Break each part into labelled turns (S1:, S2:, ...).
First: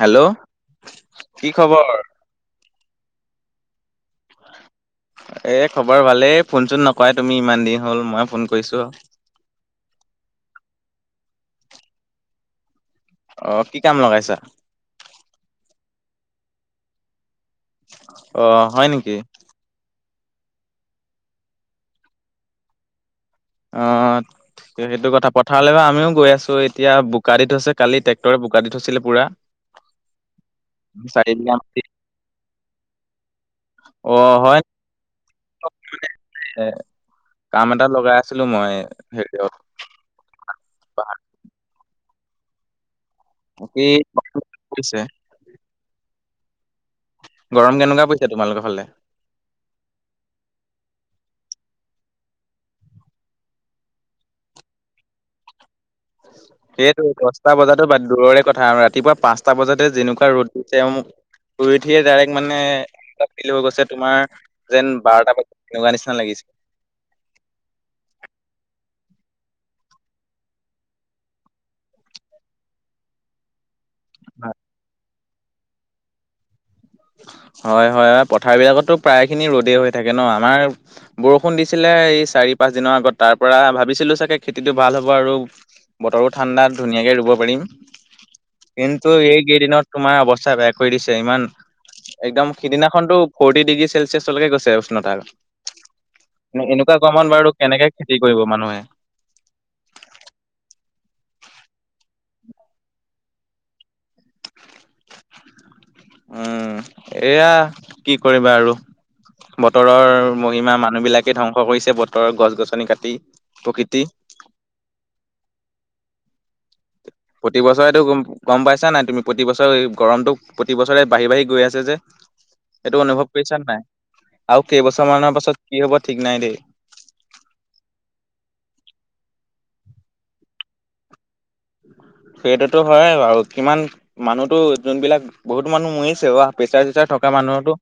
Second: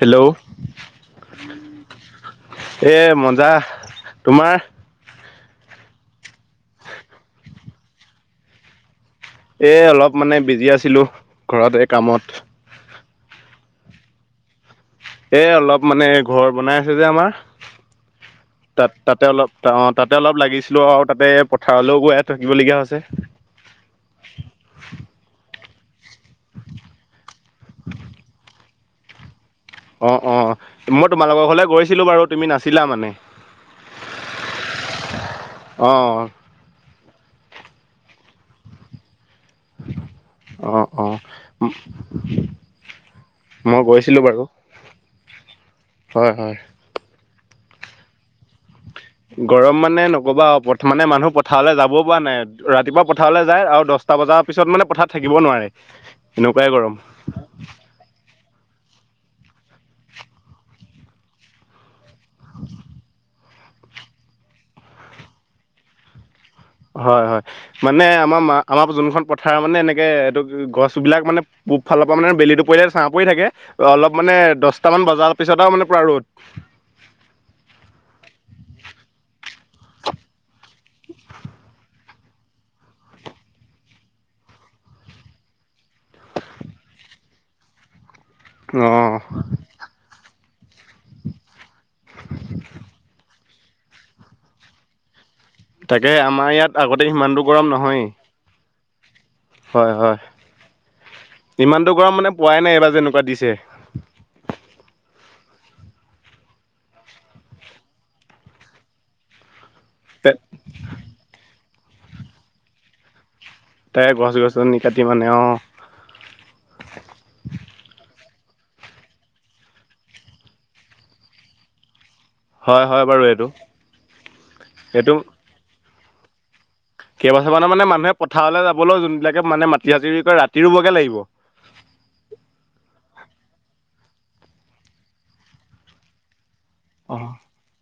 S1: Hello কি খবৰ?
S2: এ মজা, তোমাৰ?
S1: এ খবৰ ভালেই, ফোন চোন নকাই তুমি ইমান দিন হল মই ফোন কৰিছো।
S2: এ অলপ মানে বিজি আছিলো ঘৰত এ কামত।
S1: অ কি কাম লগাইছা?
S2: এ অলপ মানে ঘৰ বনাই আছে যে আমাৰ
S1: অ হয়
S2: তাত
S1: নেকি
S2: তাতে অলপ টাৱত তাতে অলপ লাগিছিলো আৰু তাতে পথাৰলৈও গৈয় থাকিবলগীয়া হৈছে।
S1: অ সেইটো কথা পথাৰলৈ বা আমিও গৈ আছো এতিয়া বোকা দি থৈছে কালি ট্ৰেক্টৰে বোকা দি থৈছিলে পুৰা।
S2: অ অ মই তোমালোকৰ
S1: চাৰিবিঘা
S2: ঘৰলে
S1: মাটি
S2: গৈছিলো বাৰু তুমি নাছিলা মানে।
S1: অ হয়
S2: অ
S1: কাম এটা লগাই আছিলো মই হে
S2: অঁ অঁ
S1: বাকী কামটো হৈছে।
S2: হয় হয়
S1: গৰম কেনেকুৱা পৰিছো তোমালোকৰ ফালে?
S2: গৰম মানে নকবা আও মানে মানুহ পথাৰলৈ যাব পৰা নাই, ৰাতিপুৱা পথাৰলৈ যায় আৰু দহ টা বজাৰ পিছত মানে পথাৰ থাকিব নোৱাৰে। এনেকুৱাই গৰম
S1: সেইেতটো দহটা বজাতো দূৰৰে কথা আম ৰাতি ৰাতিপুৱা পাঁচটা বজাতে যেনেকুৱা ৰ'দ দিছে আৰু মু শুই উঠিয়ে ডাইৰেক্ট মানে হৈ গৈছে তোমাৰ যেন বাৰটা বজাত তেনেকুৱা নিচিনা লাগিছিল।
S2: হয় হয় মানে আমাৰ আমাৰ যোনখন পথাৰ মানে এনেকে এইটো গছ বিলাক মানে পূব ফালৰ পৰা মানে বেলিটো পৰিলে ছাহ পৰি থাকে। অলপ মানে দহটামান বজাল পিছত মানে পুৰা ৰ'দ।
S1: হয় হয় পথাৰ বিলাকতো প্ৰায় খিনি ৰ'দেই হৈ থাকে ন আমাৰ বৰষুণ দিছিলে এই চাৰি পাঁচ দিনৰ আগত তাৰ পৰা ভাবিছিলো চাগে খেতিতটো ভাল হ'ব আৰু বতৰো ঠাণ্ডা ধুনীয়াকে ৰুব পাৰিম,
S2: অঁ
S1: কিন্তু এইকেইদিনত তোমাৰ অৱস্থা বেয়া কৰি দিছে ইমান একদম সিদিনাখনতো ফৰ্টি ডিগ্ৰী চেলচিয়াছলৈকে গৈছে
S2: তাকে আমাৰ
S1: উষ্ণতাটো
S2: ইয়াত
S1: এনেকুৱা
S2: আগতে
S1: গৰমত
S2: সিমানটো
S1: বাৰু
S2: গৰম
S1: কেনেকে
S2: নহয়েই
S1: খেতি কৰিব মানুহে।
S2: হয় হয় ইমানটো গৰম মানে পোৱাই নাই এইবাৰ যেনেকুৱা দিছে।
S1: উম এয়া কি কৰিবা আৰু বতৰৰ মহিমা মানুহ বিলাকে ধ্বংস কৰিছে বতৰৰ গছ গছনি কাটি। প্ৰকৃতি
S2: তাই গছ গছনি কাটি মানে আও
S1: প্ৰতি বছৰেটোম গম পাইছা নাই তুমি প্ৰতি বছৰে গৰমটো প্ৰতি বছৰে বাঢ়ি বাঢ়ি গৈ আছে যে।
S2: হয়
S1: সেইটো
S2: হয় বাৰু
S1: অনুভৱ
S2: এইটো
S1: কৰিছা ন নাই আৰু কেইবছৰ মানৰ পাছত কি হব ঠিক নাই দেই।
S2: কেইবাছানৰ মানে মানুহে পথাৰলৈ যাবলৈও যোনবিলাকে মানে মাটি সাজিৰি কৰে ৰাতি ৰুবগে লাগিব
S1: সেইটোতো হয় বাৰু কিমান মানুহতো যোনবিলাক বহুতো মানুহ মৰিছে বা প্ৰেচাৰ চেচাৰ
S2: অ
S1: থকা মানুহতো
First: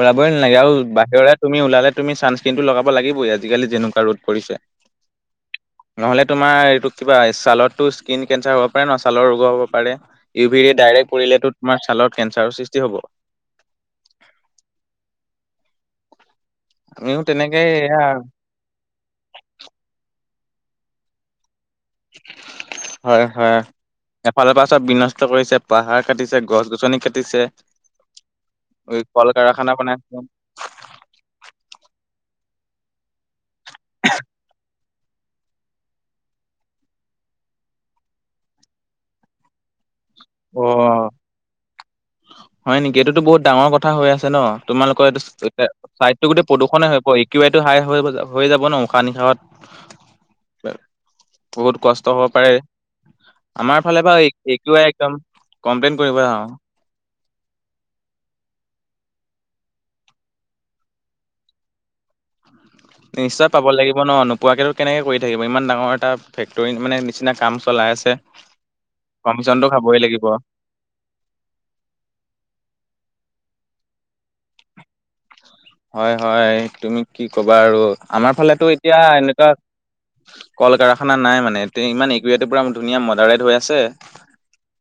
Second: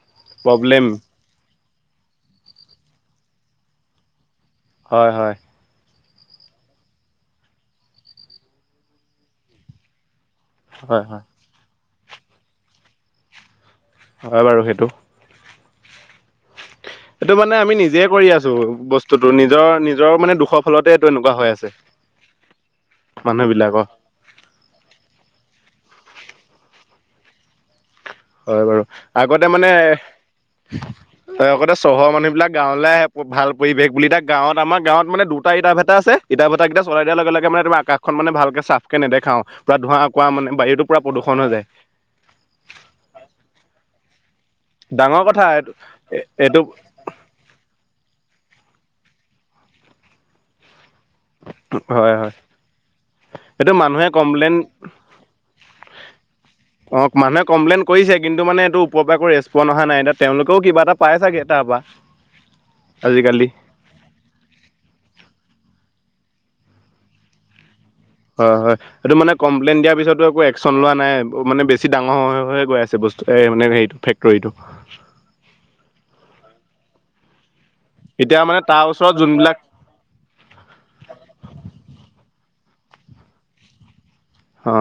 S1: ওলাবই নালাগে আৰু
S2: প্ৰব্লেম
S1: বাহিৰ তুমিওলালে তুমি চানস্ক্ৰীনটো লগাব লাগিবই আজিকালি যেনেকুৱা ৰদ পৰিছে
S2: হয় হয়
S1: নহলে তোমাৰ এইটো কিবা ছালতো স্কিন কেঞ্চাৰ হ'ব পাৰে ন ছালৰ ৰোগ হ'ব পাৰে ইউ ভ
S2: হয়
S1: ডাইৰেক্ট
S2: হয়
S1: পৰিলেতো তোমাৰ ছালত কেঞ্চাৰৰ সৃষ্টি হ'ব
S2: হয় বাৰু সেইটো
S1: আমিও
S2: এইটো মানে
S1: তেনেকে
S2: আমি নিজে
S1: এয়া
S2: কৰি আছো বস্তুতটো নিজৰ নিজৰ মানে দুখ ফলতে এইটো এনেকুৱা হৈ আছে
S1: হয়
S2: মানুহ
S1: হয়
S2: বিলাকৰ
S1: এফালৰ পৰা চব বিন কষ্ট কৰিছে পাহাৰ কাটিছে গছ গছনি কাটিছে
S2: হয় বাৰু
S1: কল
S2: আগতে মানে
S1: কাৰখানা বনাইছে
S2: হয় আগতে চহৰৰ মানুহ বিলাক গাঁৱলৈ আহে ভাল পৰিৱেশ বুলি এতিয়া গাঁৱত আমাৰ গাঁৱত মানে দুটাভেটা আছে ইটা ভেটা কেইটা চলাই দিয়া লগে লগে মে তম আকাশখন মানে ভালক চাফ কে নেদেখাও প পুৰা ধোঁৱা কোৱা মানে
S1: অ
S2: বায়ুটো পূ প্ৰদূষণ হৈ যায়
S1: হয় নেকি এইটোতো বহুত ডাঙৰ কথা হৈ আছে ন তোমালোক ৰ
S2: ডাঙৰ কথা এইটো
S1: চাইড টো গোটেই
S2: এইটো
S1: প্ৰদূষণে হৈ প ইউ আই টো হাই হৈ যাব হৈ যাব ন উশাহ নিশাহত বহুত কষ্ট
S2: হয়
S1: হ'ব
S2: হয়
S1: পাৰে
S2: এইটো
S1: আমাৰ ফালে
S2: মানুহে কমপ্লেইন
S1: বাৰু একদম কমপ্লেইন কৰিব আৰু
S2: অ মানুহে কমপ্লেইন কৰিছে কিন্তু মানে এইটো ওপৰ পৰা আ একো ৰেছপন্ অহা নাইতিয়া তেওঁলোকেও কিবা এটা পাই ছাগে তাৰপ পৰা আজিকালি
S1: নিশ্চয় পাব লাগিব ন নোপোৱাকো কেনেকে কৰি থাকিব ইমান ডাঙৰ এটা ফেক্টৰীত মানে নিচিনা কাম চলাই আছে।
S2: হয় হয় এইটো মানে
S1: কমিশনটো
S2: কমপ্লেইন
S1: খাবই
S2: দিয়াৰ পিছতো
S1: লাগিব
S2: একো একচন লোৱা নাই মানে বেছি ডাঙৰ হৈহে গৈ আছে বস্তু এ মানে হেৰিটো ফেক্টৰীটো
S1: হয় হয় তুমি কি কবা আৰু আমাৰ
S2: এতিয়া মানে
S1: ফালেতো
S2: তাৰ
S1: এতিয়া
S2: ওচৰত
S1: এনেকুৱা
S2: যোনবিলাক
S1: কল কাৰখানা নাই মানে ইমান একটো পুৰা ধুনীয়া মডাৰেড হৈ আছে।
S2: অ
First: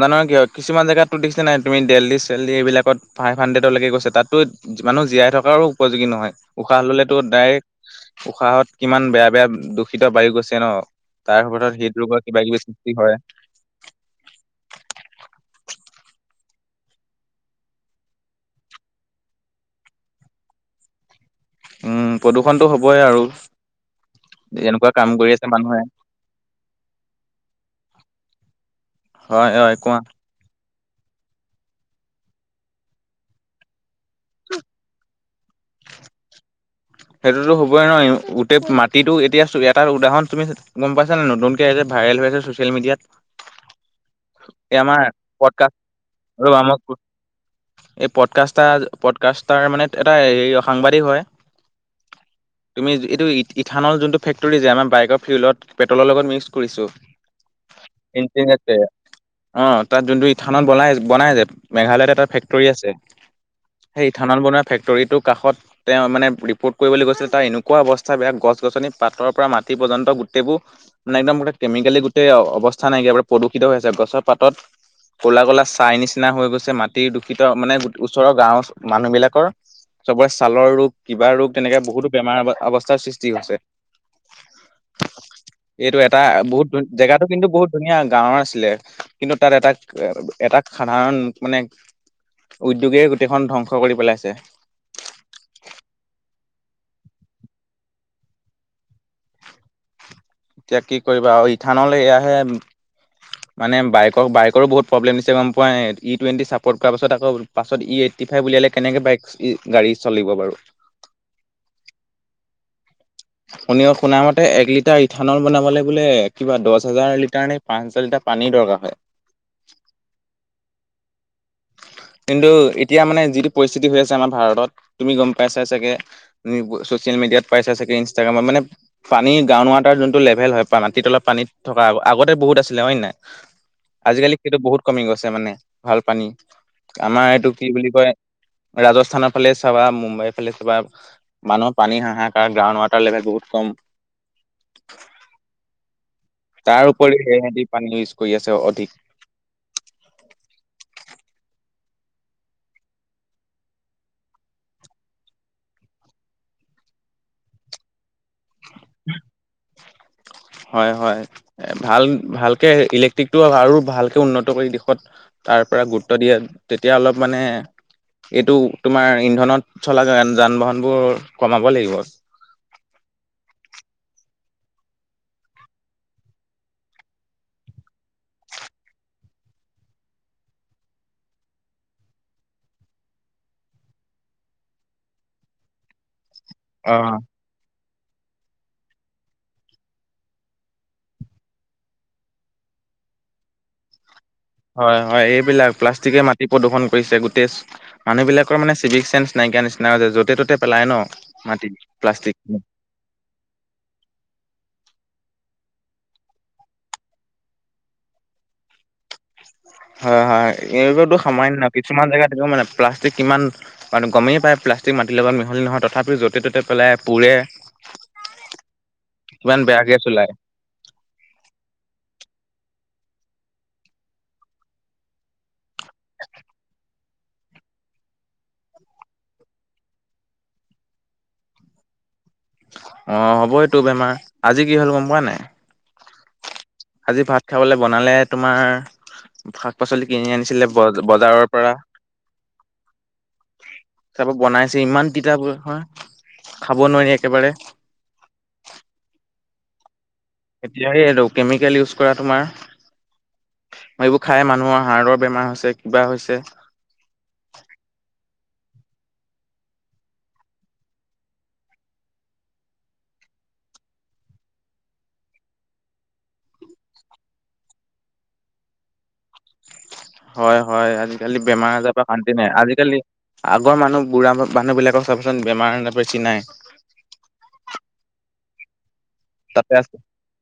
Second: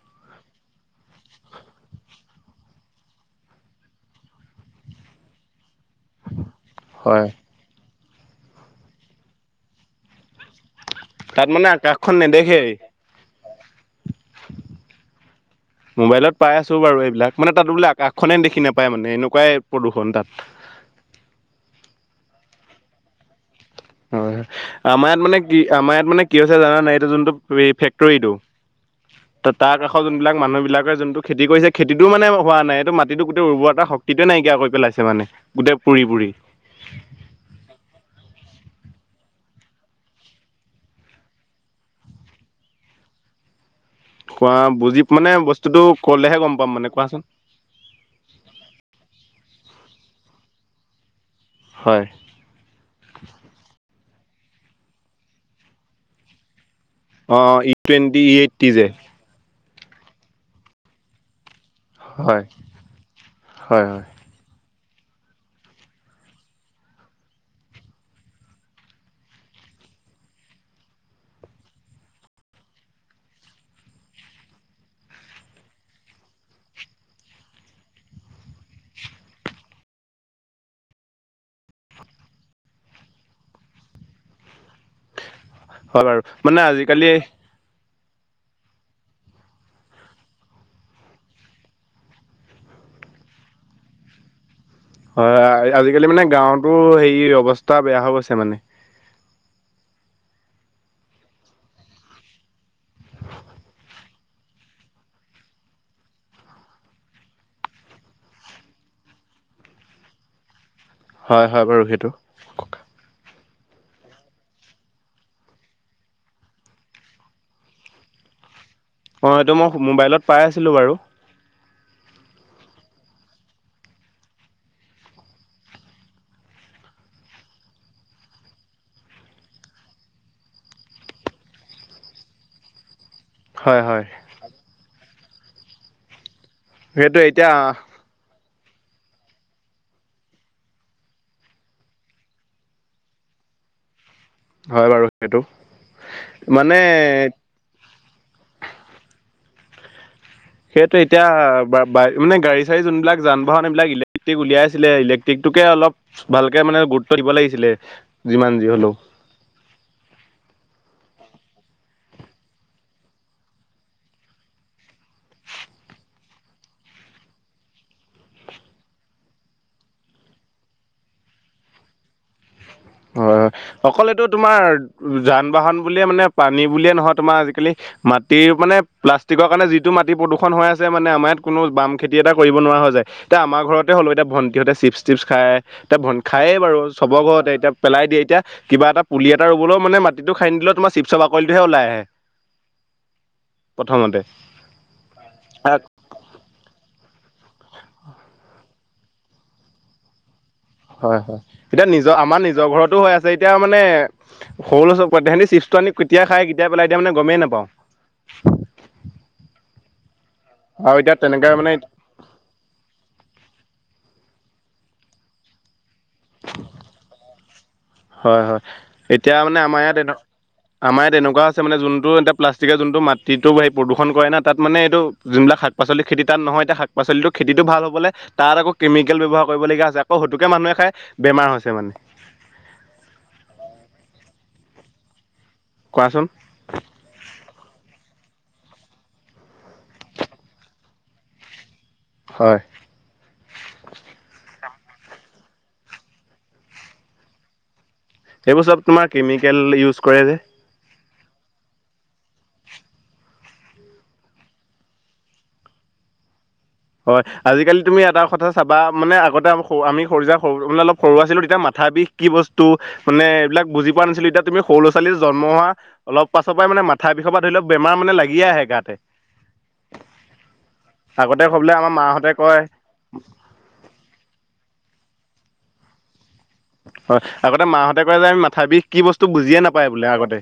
S1: নানৰ কিয় কিছুমান জেগাততো দিছে ন তুমি দেল্লী চেল্লী এইবিলাকত ফাইভ হাণ্ড্ৰেডলৈকে গৈছে তাততো মানুহ জীয়াই থকাৰো উপযোগী নহয় উশাহ ললেতো
S2: হয়
S1: ডাইৰেক্ট উশাহত কিমান বেয়া বেয়া দূষিত বায়ু গৈছে ন। তাৰ
S2: তাত মানে
S1: সমপত
S2: আকাশখন
S1: হৃদৰোগৰ কিবা কিবি
S2: নেদেখেই
S1: সৃষ্টি হয়।
S2: মোবাইলত পাই আছো বাৰু এইবিলাক মানে তাত বোলে আকাশখনে দেখি নেপায় মানে এনেকুৱাই প্ৰদূষণ তাত
S1: [inaudible] উম প্ৰদূষণতটো হ'বই আৰু
S2: হয় হয়
S1: এনেকুৱা কাম
S2: আমাৰ ইয়াত
S1: কৰি
S2: মানে
S1: আছে
S2: কি
S1: মানুহে
S2: আমাৰ ইয়াত মানে কি আ হৈছে জানা নাই এইটো যোনটো ফেক্টৰীটো ত
S1: হয় হয়
S2: তাৰ
S1: কোৱা
S2: কাষত যোনবিলাক মানুহ বিলাক যোনটো খেতি কৰিছে খেতিটো মানে হোৱা নাই এইটো মাটিতটো গোটেই ৰুবোৱা এটা শক্তিৱে নাইকিয়া কৰি পেলাইছে মানে। গোটেই পুৰি পুৰি
S1: সেইটোতো হবই নহয় গোটেই মাটিতটো এতিয়া এটা উদাহৰণ তুমি গম পাইছা নে নতুনকে এ ভাইৰেল হৈ আছে ছচিয়েল মিডিয়াত
S2: কোৱা
S1: এই আমাৰ
S2: বুজি মানে
S1: পডকাষ্ট
S2: বস্তুটো কলেহে গম
S1: ৰবা
S2: পাম
S1: মই
S2: মানে
S1: কৈ
S2: কোৱাচোন।
S1: এই পডকাষ্টাৰ পডকাষ্টাৰ মানে এটা হেৰি সাংবাদিক হয়।
S2: হয়।
S1: তুমি এইটো ইথানলৰ যোনটো ফেক্টৰী যে আমাৰ বাইকৰ ফউ্ডত পেটলৰ লগত মিক্স কৰিছোঁ
S2: অ ই টুৱেণ্টি ই এইটটি যে
S1: অহ তাত যোনটো ইথানল বনাই বনাই যে মেঘালয়ত এটা
S2: হয়,
S1: ফেক্টৰী আছে
S2: হয়,
S1: সেই
S2: হয়।
S1: ইথানল বনোৱা ফেক্টৰীটোৰ কাষত তেওঁ মানে ৰিপৰ্ট কৰিবলৈ গৈছিলে তাৰ এনেকুৱা অৱস্থা বেয়া গছ গছনি পাতৰ পৰা মাটি পৰ্যন্ত গোটেইবোৰ একদম এনে এক দম আজিকালি গোটেই অৱস্থা নাইকিয়া প্ৰদূষিত হৈ আছে গছৰ পাতত ক'লা কলা চাই নিচিনা হৈ গৈছে মাটিৰ দূষিত মানে ওচৰৰ গাঁওৰ মানুহ বিলাকৰ চবৰে ছালৰ ৰোগ কিবা ৰোগ। তেনেকে বহুতো বেমাৰ অৱস্থাৰ সৃষ্টি হৈছে। এইটো
S2: হয়
S1: এটা
S2: বাৰু মানে
S1: বহুত
S2: আজিকালি
S1: জেগাটো কিন্তু বহুত ধুনীয়া। গাঁওৰ আছিলে কিন্তু তাত এটা এটা সাধাৰণ মানে। উদ্যোগে গোটেইখন ধ্বংস কৰি পেলাইছে
S2: হয় আজিকালি মানে গাঁৱতো হেৰি অৱস্থা বেয়া হৈ গৈছে মানে
S1: এতিয়া কি কৰিবা আৰু ইথানল এয়াহে। মানে বাইকৰ বাইকৰো বহুত প্ৰব্লেম দিছে গম পোৱা ই টুৱেণ্টি চাপৰ্ট কৰাৰ পাছত আকৌ পাছত ই এইট উলিয়ালে কেনেকে বাইক গাড়ী চলিব বাৰু
S2: হয় হয় বাৰু সেইটো
S1: শুন শুনা মতে এক লিটাৰ ইঠানল বনাবলে বোলে কিবা দহ হাজাৰ লিটাৰ নে পাঁচ হাজাৰ লিটাৰ পানী দৰকাৰ হয়
S2: অ এইটো মই মোবাইলত পাই আছিলো বাৰু
S1: [unintelligible] কিন্তু এতিয়া মানে যিটো পৰিস্থিতি হৈ আছে আমাৰ ভাৰতত তুমি গম পাইছাই চাগে। মিডিয়াত পাইছা চাগে। মানে পানী গ্ৰাউণ্ড ৱাটাৰ যোনটো লেভেল হয় মাটিত তলত পানীত থকা আগতে বহুত আছিলে হয় নে নাই
S2: হয়, হয়।
S1: আজিকালি সেইটো বহুত কমি গৈছে মানে ভাল পানী
S2: সেইটো
S1: আমাৰ এইটো
S2: এতিয়া
S1: কি বুলি কয়। ৰাজস্থানৰ ফালে চাবা মুম্বাইৰ ফালে চাবা মানুহৰ পানী হাহাকাৰ গাওঁ তাৰ লেভেল বহুত কম
S2: হয় বাৰু সেইটো মানে
S1: তাৰ উপৰি সেহেতি পানী ইউজ কৰি আছে অধিক
S2: সেইটো এতিয়া বা মান গাড়ী চাড়ী যোনবিলাক যান বাহন এইবিলাক ইলেক্ট্ৰিক উলিয়াই আছিলে ইলেক্ট্ৰিক তোকে অলপ ভালকে মানে গুৰুত্ব দিব লাগিছিলে যিমান যি হলেও
S1: হয় হয় ভাল ভালকে ইলেক্ট্ৰিকটো আৰু ভালকে উন্নত কৰি দেশত তাৰ পৰা গুৰুত্ব দিয়ে তেতিয়া অলপ মানে এইটো তোমাৰ ইন্ধনত চলা যান বাহনবোৰ কমাব লাগিব
S2: হয় অকল এইতো তোমাৰ যান বাহন বুলিয়ে মানে পানী বুলিয়ে নহয় তোমাৰ আজিকালি মাটিৰ মানে প্লাষ্টিকৰ কাৰণে যিটো মাটি প্ৰদূষণ হৈ আছে মানে আমাৰ ইয়াত কোনো বাম খেতি এটা কৰিব নোৱাৰা হয় দেখা যায় এতিয়া আমাৰ ঘৰতে হ'লো এতিয়া ভণ্টিহঁতে চিপছ তিচি খাই খাইয়ে বাৰু চবৰ
S1: অ'
S2: ঘৰতে এতিয়া পেলাই দিয়ে এতিয়া কিবা এটা পুলি ৰুবলৈ মানে মাটিটো খান্দি দিলে তোমাৰ চিপছৰ বাকলিটো হে ওলাই আহে
S1: [inaudible] [unintelligible]
S2: প্ৰথমতে
S1: হয় হয় এইবিলাক প্লাষ্টিকে মা মাটি প্ৰদূষন কৰিছে গোটেই মানুহ বিলাকৰ মানে চিভিক চেন্স নাইকিয়া নিচিনা হৈ য'তে ত'তে পেলাই ন
S2: হয় হয়
S1: মাটি
S2: এতিয়া নিজৰ আমাৰ
S1: প্লাষ্টিক।
S2: নিজৰ ঘৰতো হৈ আছে এতিয়া মানে সৰু চব পোৱাতে তহতি চিপ চিপছ্তোআনি কেতিয়া খাই কেতিয়া পেলাই দিয়ে মানে গমেই নাপাওঁ
S1: হয় হয়
S2: আৰু এতিয়া
S1: এইটো
S2: তেনেকে
S1: সামান্য
S2: মানে
S1: কিছুমান জেগাত দেখো মানে প্লাষ্টিক কিমান কথাতো গমেই পায় প্লাষ্টিক মাটিৰ লগত মিহলি নহয় তথাপি য'তে ত'তে পেলাই পুৰে
S2: হয় হয় এতিয়া
S1: কিমান
S2: মানে আমাৰ
S1: বেয়া
S2: ইয়াত
S1: গেছ
S2: এদম
S1: ওলাই
S2: আমাৰ ইয়াত এনেকুৱা আছে মানে যোনটো এটা প্লাষ্টিকৰ যোনটো মাটিতটো এই প্ৰদূষণ কৰে ন তাত মানে এইটো যোনবিলাক শাক পাচলি খেতি তাত নহয় এতিয়া শাক পাচলিটো খেতিটো ভাল হ'বলৈ তাত আকৌ কেমিকেল ব্যৱহাৰ কৰিবলগীয়া হৈছে আকৌ হওঁতোকে মানুহে খাই বেমাৰ হৈছে মানে
S1: অহ হ'বইটো বেমাৰ আজি কি হ'ল গম পোৱা নাই
S2: কোৱাচোন
S1: আজি ভাত খাবলৈ বনালে। তোমাৰ শাক পাচলি কিনি আনিছিলে বজ বজাৰৰ পৰা
S2: হয়
S1: চব বনাই চে ইমান তিতা হয় খাব নোৱাৰি একেবাৰে
S2: এইবোৰ চব তোমাৰ কেমিকেল ইউজ কৰে যে
S1: এতিয়া সেইটো কেমিকেল ইউজ কৰা তোমাৰ এইবোৰ খাই মানুহৰ হাৰ্টৰ বেমাৰ হৈছে কিবা হৈছে
S2: হয় আজিকালি তুমি এটা কথা চাবা মানে আগতে আমি সৰু যা সৰু মানে অলপ সৰু আছিলো তেতিয়া মাথা বিষ কি বস্তু মানে এইবিলাক বুজি পোৱা নাছিলো এতিয়া তুমি সৰু লৰা ছোৱালী জন্ম হোৱা অলপ পাছৰ পৰা মানে মাথা বিষৰ পৰা ধৰি লওঁক বেমাৰ মানে লাগিয়ে আহে হে গাতে
S1: স [unintelligible] হয় হয় আজিকালি
S2: আগতে বোলে
S1: বেমাৰ
S2: আমাৰ
S1: আজাৰ পৰা
S2: মাহঁতে
S1: শান্তি নাই,
S2: কয়
S1: আজিকালি আগৰ মানুহ বুঢ়া মানুহ বিলাক অহ চাওকচোন বেমাৰে বেছি নাই
S2: হয় আগতে মাহঁতে কয় যে আমি মাথা বিষ কি বস্তু বুজিয়ে
S1: তাতে
S2: নাপায়
S1: আছে
S2: বোলে আগতে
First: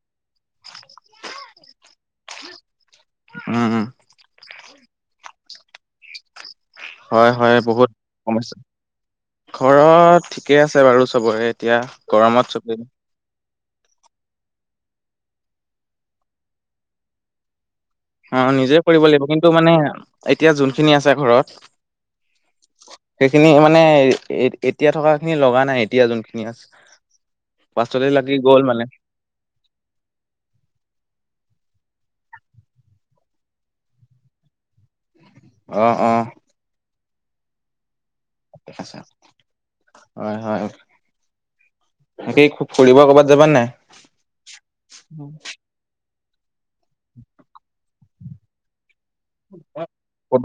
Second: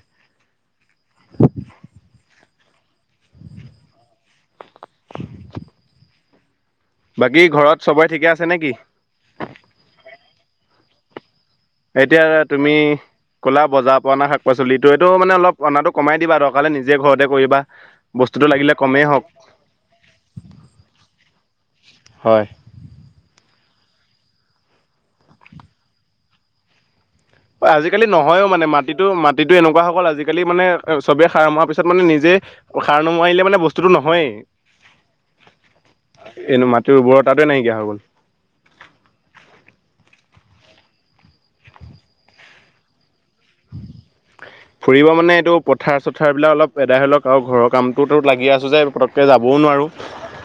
S1: উম উম
S2: [unintelligible]
S1: হয়
S2: বাকী
S1: হয়
S2: ঘৰত
S1: বহুত
S2: চবৰে ঠিকে আছে
S1: সমস্যা
S2: নেকি?
S1: ঘৰত ঠিকে আছে বাৰু চবৰে
S2: এতিয়া
S1: গৰমত
S2: তুমি
S1: চবে
S2: ক'লা বজাৰ অনা শাক পাচলিত তো এইটো মানে অলপ অনাটো কমাই দিবা দৰকাৰ হলে নিজে ঘৰতে কৰিবা বস্তুটো
S1: অহ
S2: লাগিলে
S1: নিজে কৰিব
S2: কমেই হওক
S1: লাগিব কিন্তু মানে এতিয়া যোনখিনি আছে
S2: হয়।
S1: ঘৰত সেইখিনি মানে এতিয়া থকা খিনি লগা নাই এতিয়া যোনখিনি আছে
S2: আজিকালি
S1: পাছলে লাগি
S2: নহয়ও
S1: গ'ল
S2: মানে মাটিতো মাটিটো এনেকুৱা হয়গল আজিকালি মানে চবে সাৰ মৰ পিছত মানে নিজ যে অহ সাৰ নোমোৱাৰিলে মানে বস্তুতটো নহয়েই
S1: অহ অ অ
S2: তোৰ বৰ তাতে নাইকিয়া হৈ গ'ল
S1: আছে হয় হয় বাকী খুব ফুৰিব ক'বাত
S2: ফুৰিব মানে এইটো পথাৰ চথাৰবিলাক অলপ এদাই হৈ লওক আৰু ঘৰৰ কামটোতো লাগি আছোঁ যে পতক
S1: কব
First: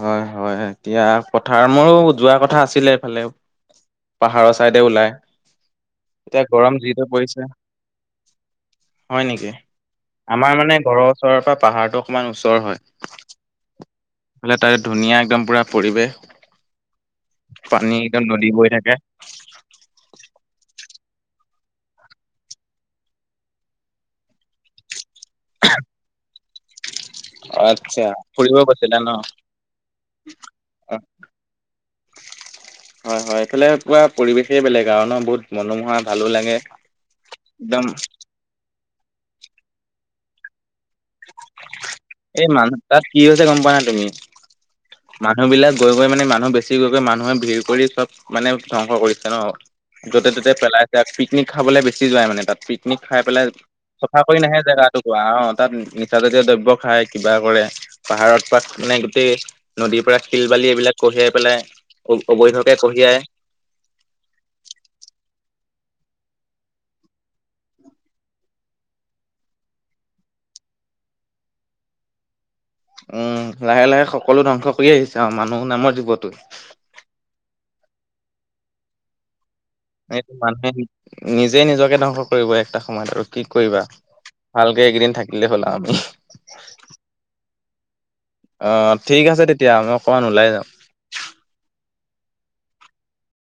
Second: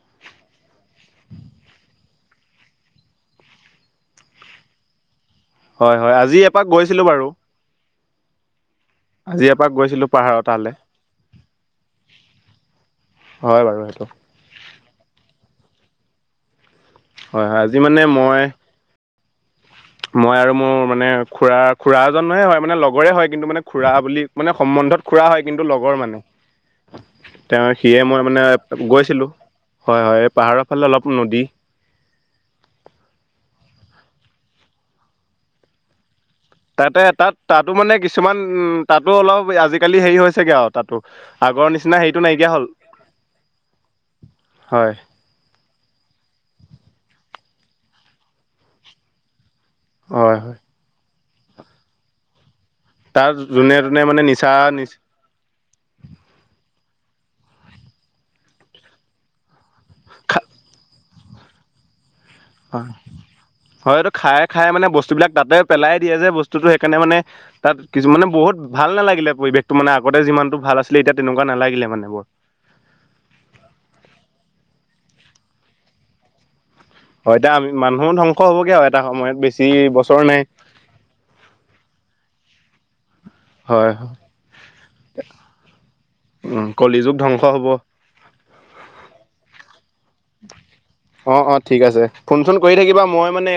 S1: হয় -হয় এতিয়া পথাৰ মোৰো যোৱা কথা আছিলে এইফালে পাহাৰৰ ছাইডে ওলাই
S2: হয় হয় আজি
S1: এতিয়া
S2: এপাক
S1: গৰম
S2: গৈছিলো
S1: জিটো
S2: বাৰু
S1: পৰিছে, হয়
S2: আজি
S1: নেকি
S2: এপাক গৈছিলো পাহাৰৰ
S1: আমাৰ
S2: তালে
S1: মানে ঘৰৰ ওচৰৰ পৰা পাহাৰটো অকমান ওচৰ
S2: বাৰু সেইটো
S1: হয় লী তাই ধুনীয়া একদম পুৰা পৰিৱেশ,
S2: হয় হয় আজি মানে
S1: পানী একদম
S2: মই
S1: নদী বৈ থাকে
S2: মই আৰু মোৰ মান মানে খুৰা -খুৰা এজনহে হয় মানে লগৰে হয় কিন্তু মানে খুৰা বুলি মানে সম্বন্ধত খুৰা হয় কিন্তু লগৰ মানে তেওঁ
S1: আচ্ছা
S2: সিয়ে মই মানে
S1: ফুৰিব গৈছিলা ন
S2: গৈছিলো হয় -হয় এই পাহাৰৰ ফালে
S1: অ
S2: অলপ নদী
S1: হয়- হয় এইফালে পুৰা পৰিবেশেই বেলেগ আৰু ন বহুত মনোমোহা ভালো লাগে
S2: তাতে তাত- তাতো
S1: একদম
S2: মানে কিছুমান উম তাতো অলপ আজিকালি হেৰি হৈছেগে আও তাতো আগৰ নিচিনা সেই
S1: এই মানুহ তাত কি হৈছে গম পোৱা নে তুমি
S2: হয়
S1: মানুহ বিলাক গৈ গৈ মানে মানুহ বেছি গৈ গৈ মানুহে ভিৰ কৰি চব মানে ধ্বংস কৰিছে ন য'তে
S2: হয়
S1: ততে
S2: হয়
S1: পেলাই আছে পিকনিক খাবলৈ বেছি যাই মানে তাত পিক নিক খাই
S2: তাৰ
S1: পেলাই
S2: যোনে তোনে
S1: চফা
S2: মানে
S1: কৰি
S2: নিচা
S1: নাহে জেগা
S2: নিচ
S1: টোকুৰা অ তাত নিচাজাতীয় দ্ৰব্য খাই কিবা কৰে পাহাৰত পাত মানে গোটেই নদীৰ পৰা শিল বালি এইবিলাক কঢ়িয়াই পেলাই অবৈধকে
S2: হয়-
S1: কঢ়িয়াই
S2: হয় এইটো খায় -খায় মানে বস্তুবিলাক তাতে পেলাই দিয়ে যে বস্তুটো সেইকাৰণে মানে তাত কিছু মানে বহুত ভাল নালাগিলে পৰিৱেশতটো মানে আগতে যিমানতটো ভাল ভাল আছিলে এতিয়া তেনেকুৱা নালাগিলে মানে বৰ
S1: উম লাহে লাহে সকলো ধ্বংস কৰি আহিছে আৰু মানুহ নামৰ জীৱত
S2: হয় দা এতিয়া আমি মানুহো ধ্বংস হ'বগে আৰু এটা সময়ত বেছি বছৰ
S1: এইটো
S2: নাই।
S1: মানুহে নিজে নিজকে ধ্বংস কৰিব একটা সময়ত আৰু কি কৰিবা
S2: হয়
S1: ভালকে এইকেইদিন থাকিলে হল আমি
S2: উম কলি যুগ ধ্বংস হ'ব।
S1: আহ ঠিক আছে তেতিয়া আমি অকমান ওলাই যাওঁ
S2: অ', অ', ঠিক আছে ফোন চোন কৰি থাকিবা মই মানে।